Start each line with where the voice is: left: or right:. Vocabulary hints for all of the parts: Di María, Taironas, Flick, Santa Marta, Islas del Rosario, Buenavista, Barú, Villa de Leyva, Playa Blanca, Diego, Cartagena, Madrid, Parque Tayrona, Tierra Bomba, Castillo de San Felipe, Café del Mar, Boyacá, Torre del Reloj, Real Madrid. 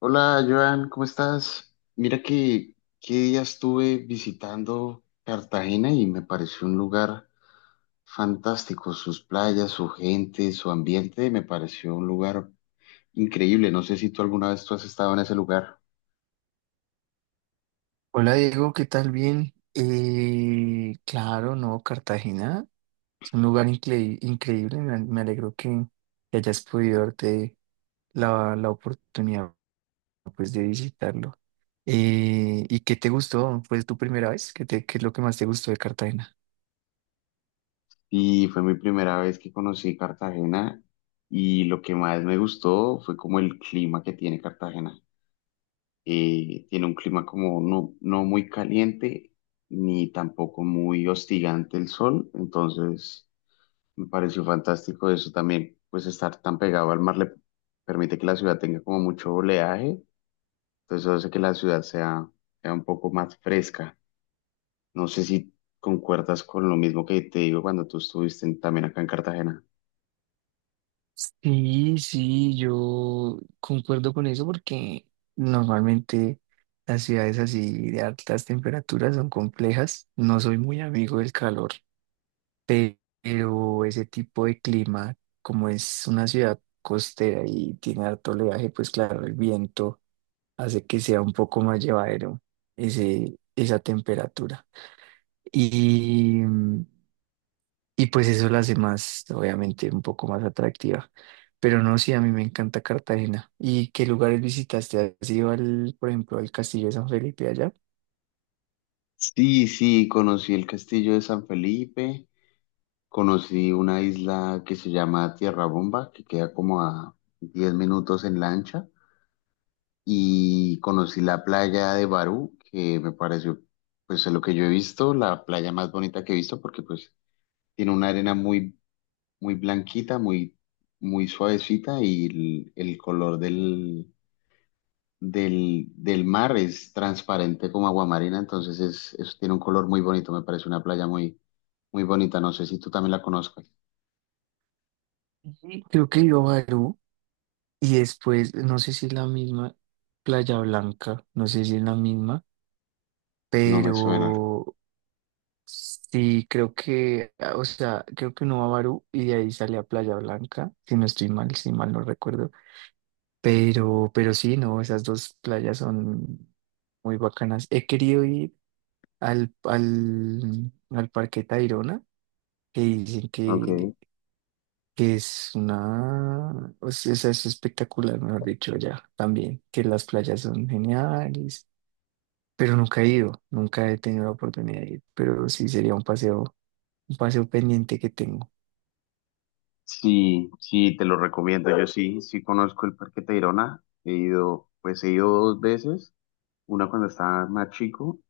left: Hola, Joan, ¿cómo estás? Mira que qué día estuve visitando Cartagena y me pareció un lugar fantástico. Sus playas, su gente, su ambiente, me pareció un lugar increíble. No sé si tú alguna vez tú has estado en ese lugar.
right: Hola Diego, ¿qué tal? Bien. Claro, no, Cartagena es un lugar increíble. Me alegro que hayas podido darte la oportunidad, pues, de visitarlo. ¿Y qué te gustó? ¿Fue tu primera vez? ¿Qué es lo que más te gustó de Cartagena?
left: Y fue mi primera vez que conocí Cartagena y lo que más me gustó fue como el clima que tiene Cartagena. Tiene un clima como no muy caliente ni tampoco muy hostigante el sol, entonces me pareció fantástico eso también, pues estar tan pegado al mar le permite que la ciudad tenga como mucho oleaje, entonces eso hace que la ciudad sea un poco más fresca. No sé si concuerdas con lo mismo que te digo cuando tú también acá en Cartagena.
right: Sí, sí, yo concuerdo con eso porque normalmente las ciudades así de altas temperaturas son complejas. No soy muy amigo del calor. Pero ese tipo de clima, como es una ciudad costera y tiene harto oleaje, pues claro, el viento hace que sea un poco más llevadero esa temperatura. Y, y pues eso la hace más, obviamente, un poco más atractiva. Pero no, sí, a mí me encanta Cartagena. ¿Y qué lugares visitaste? ¿Has ido al, por ejemplo, al Castillo de San Felipe allá?
left: Sí, sí, conocí el castillo de San Felipe. Conocí una isla que se llama Tierra Bomba, que queda como a 10 minutos en lancha, y conocí la playa de Barú, que me pareció, pues, de lo que yo he visto, la playa más bonita que he visto, porque pues tiene una arena muy blanquita, muy suavecita, y el color del mar es transparente como aguamarina, entonces tiene un color muy bonito, me parece una playa muy bonita, no sé si tú también la conozcas,
right: Ujú. Creo que he ido a Barú. Y después, no sé si es la misma Playa Blanca, no sé si es la misma,
left: no me suena.
right: pero sí, creo que, o sea, creo que uno va a Barú y de ahí sale a Playa Blanca, si no estoy mal, si mal no recuerdo. Pero sí, no, esas dos playas son muy bacanas. He querido ir al Parque Tayrona, que dicen que,
left: Ok.
right: que es una, o sea, esa es espectacular, mejor dicho, ya también, que las playas son geniales, pero nunca he ido, nunca he tenido la oportunidad de ir, pero sí sería un paseo pendiente que tengo.
left: Sí, sí, te lo recomiendo. Yo sí, sí conozco el Parque Tayrona. He ido, pues he ido dos veces. Una cuando estaba más chico,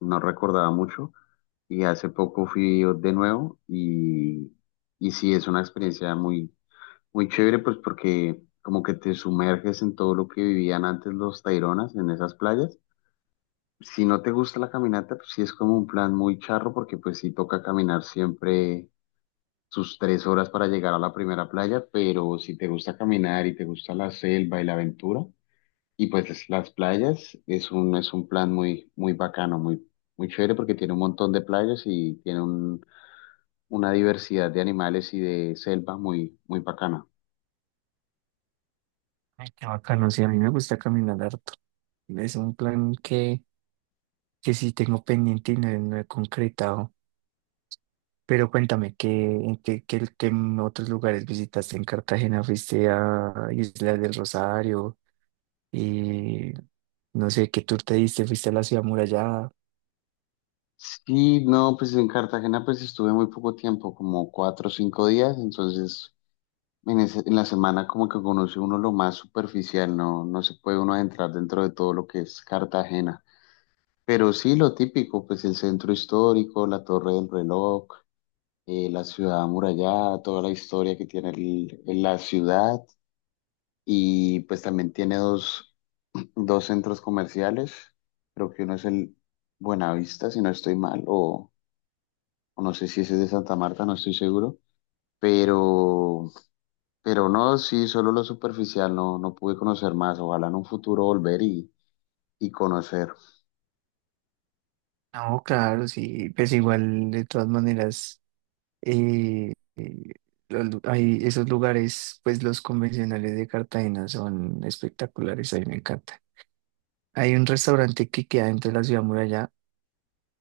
left: no recordaba mucho. Y hace poco fui de nuevo y sí, es una experiencia muy chévere, pues porque como que te sumerges en todo lo que vivían antes los Taironas en esas playas. Si no te gusta la caminata, pues sí es como un plan muy charro porque pues sí toca caminar siempre sus 3 horas para llegar a la primera playa, pero si te gusta caminar y te gusta la selva y la aventura, y las playas, es un plan muy, muy bacano, muy chévere porque tiene un montón de playas y tiene una diversidad de animales y de selva muy, muy bacana.
right: Ay, qué bacano, sí, a mí me gusta caminar harto. Es un plan que sí tengo pendiente y no, he no he concretado. Pero cuéntame, ¿en qué otros lugares visitaste en Cartagena? ¿Fuiste a Islas del Rosario? Y no sé qué tour te diste, fuiste a la ciudad amurallada.
left: Sí, no, pues en Cartagena pues estuve muy poco tiempo, como 4 o 5 días, entonces en la semana como que conoce uno lo más superficial, no se puede uno adentrar dentro de todo lo que es Cartagena. Pero sí, lo típico, pues el centro histórico, la Torre del Reloj, la ciudad amurallada, toda la historia que tiene la ciudad y pues también tiene dos centros comerciales, creo que uno es el Buenavista, si no estoy mal, o no sé si ese es de Santa Marta, no estoy seguro, pero, pero no, sí, solo lo superficial, no pude conocer más, ojalá en un futuro volver y conocer.
right: No, claro, sí, pues igual de todas maneras, eh, eh, hay esos lugares, pues los convencionales de Cartagena son espectaculares, a mí me encanta. Hay un restaurante que queda dentro de la ciudad amurallada,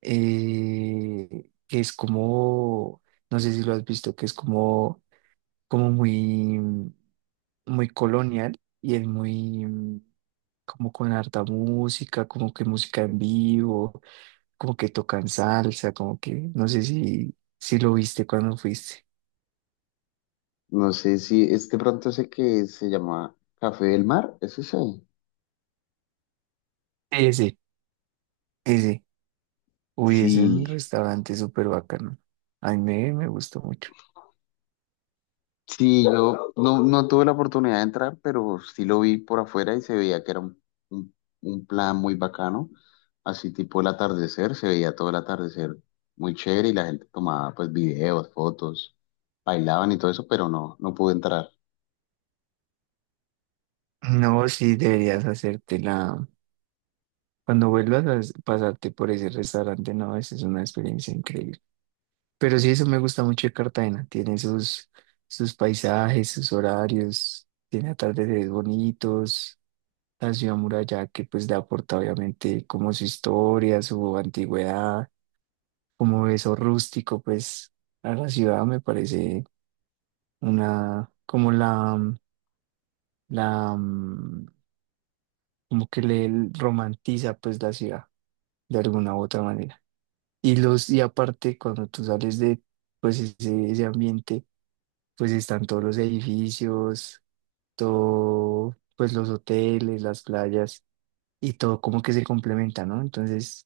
right: que es como, no sé si lo has visto, que es como muy, muy colonial y es muy como con harta música, como que música en vivo, como que tocan salsa, como que no sé si lo viste cuando fuiste.
left: No sé si es de pronto sé que se llama Café del Mar, ¿es ese?
right: Ese, ese. Uy, ese es un
left: Sí,
right: restaurante súper bacano. A mí me gustó mucho.
left: sí, yo no tuve la oportunidad de entrar, pero sí lo vi por afuera y se veía que era un- un plan muy bacano, así tipo el atardecer, se veía todo el atardecer muy chévere y la gente tomaba pues videos, fotos, bailaban y todo eso, pero no, no pude entrar.
right: No, sí. Cuando vuelvas a pasarte por ese restaurante, no, esa es una experiencia increíble. Pero sí, eso me gusta mucho de Cartagena. Tiene sus, paisajes, sus horarios, tiene atardeceres bonitos. La ciudad muralla, que pues le aporta obviamente como su historia, su antigüedad, como eso rústico, pues a la ciudad me parece una, como la, como que le romantiza pues la ciudad de alguna u otra manera. Y aparte, cuando tú sales de pues ese ambiente, pues están todos los edificios, todo pues los hoteles, las playas y todo como que se complementa, ¿no? Entonces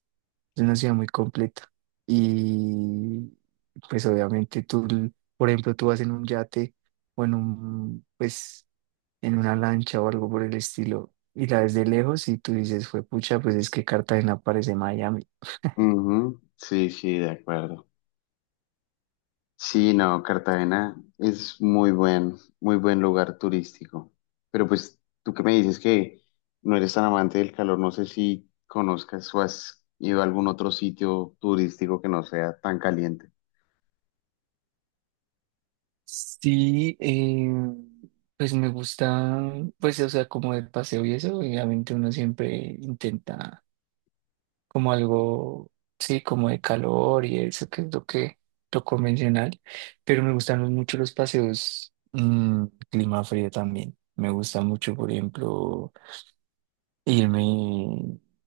right: es una ciudad muy completa. Y pues obviamente tú, por ejemplo, tú vas en un yate o pues, en una lancha o algo por el estilo y la ves de lejos y tú dices, fue pucha, pues es que Cartagena parece Miami.
left: Ujú, sí, sí, de acuerdo. Sí, no, Cartagena es muy buen lugar turístico. Pero pues tú que me dices que no eres tan amante del calor, no sé si conozcas o has ido a algún otro sitio turístico que no sea tan caliente.
right: Sí, pues me gusta, pues o sea, como el paseo y eso, obviamente uno siempre intenta como algo, sí, como de calor y eso, que es lo convencional, pero me gustan mucho los paseos, clima frío también. Me gusta mucho, por ejemplo, irme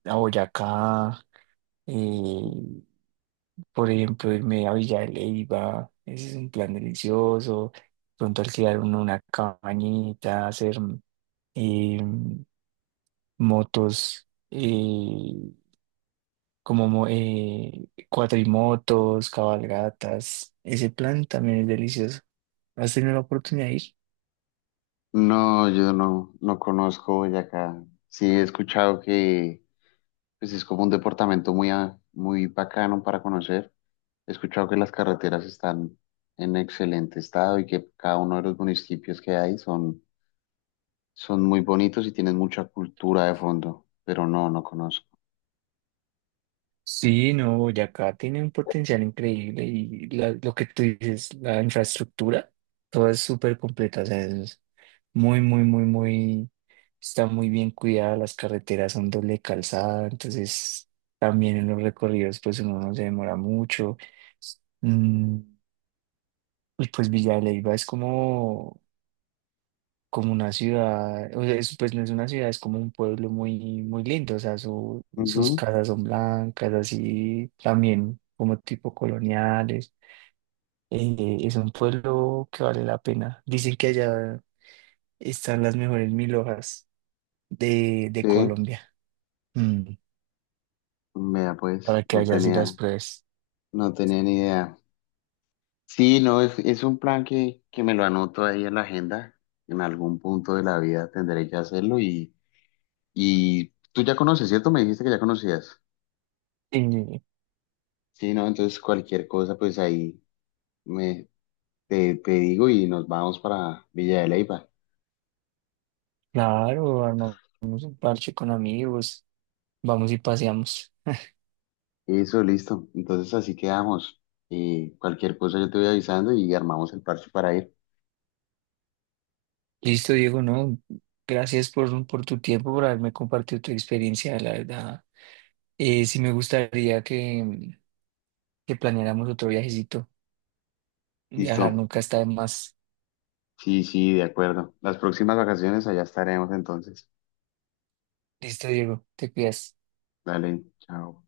right: a Boyacá, eh, por ejemplo, irme a Villa de Leyva, ese es un plan delicioso. Pronto alquilar uno una cabañita, hacer eh, motos, como cuatrimotos, cabalgatas. Ese plan también es delicioso. ¿Has tenido la oportunidad de ir?
left: No, yo no conozco Boyacá. Sí, he escuchado que pues, es como un departamento muy bacano para conocer. He escuchado que las carreteras están en excelente estado y que cada uno de los municipios que hay son muy bonitos y tienen mucha cultura de fondo, pero no, no conozco.
right: Sí, no, Boyacá tiene un potencial increíble y lo que tú dices, la infraestructura, todo es súper completa, o sea, es muy, muy, muy, muy, está muy bien cuidada, las carreteras son doble calzada, entonces también en los recorridos pues uno no se demora mucho. Mm, y pues Villa de Leyva es como una ciudad, o sea, pues no es una ciudad, es como un pueblo muy, muy lindo, o sea, sus
left: Ujú,
right: casas son blancas, así también como tipo coloniales. Es un pueblo que vale la pena. Dicen que allá están las mejores mil hojas de
left: sí,
right: Colombia. Mm,
left: vea pues,
right: para que allá sí las pruebes.
left: no tenía ni idea. Sí, no, es un plan que me lo anoto ahí en la agenda. En algún punto de la vida tendré que hacerlo y tú ya conoces, ¿cierto? Me dijiste que ya conocías.
right: Eh,
left: Sí, no, entonces cualquier cosa, pues ahí me, te digo y nos vamos para Villa de Leyva.
right: claro, armamos un parche con amigos, vamos y paseamos.
left: Eso, listo. Entonces así quedamos. Cualquier cosa yo te voy avisando y armamos el parche para ir.
right: Listo, Diego, no, gracias por tu tiempo, por haberme compartido tu experiencia, la verdad. Sí me gustaría que planeáramos otro viajecito. Viajar
left: Listo.
right: nunca está de más.
left: Sí, sí, de acuerdo. Las próximas vacaciones allá estaremos entonces.
right: Listo, Diego, te cuidas.
left: Dale, chao.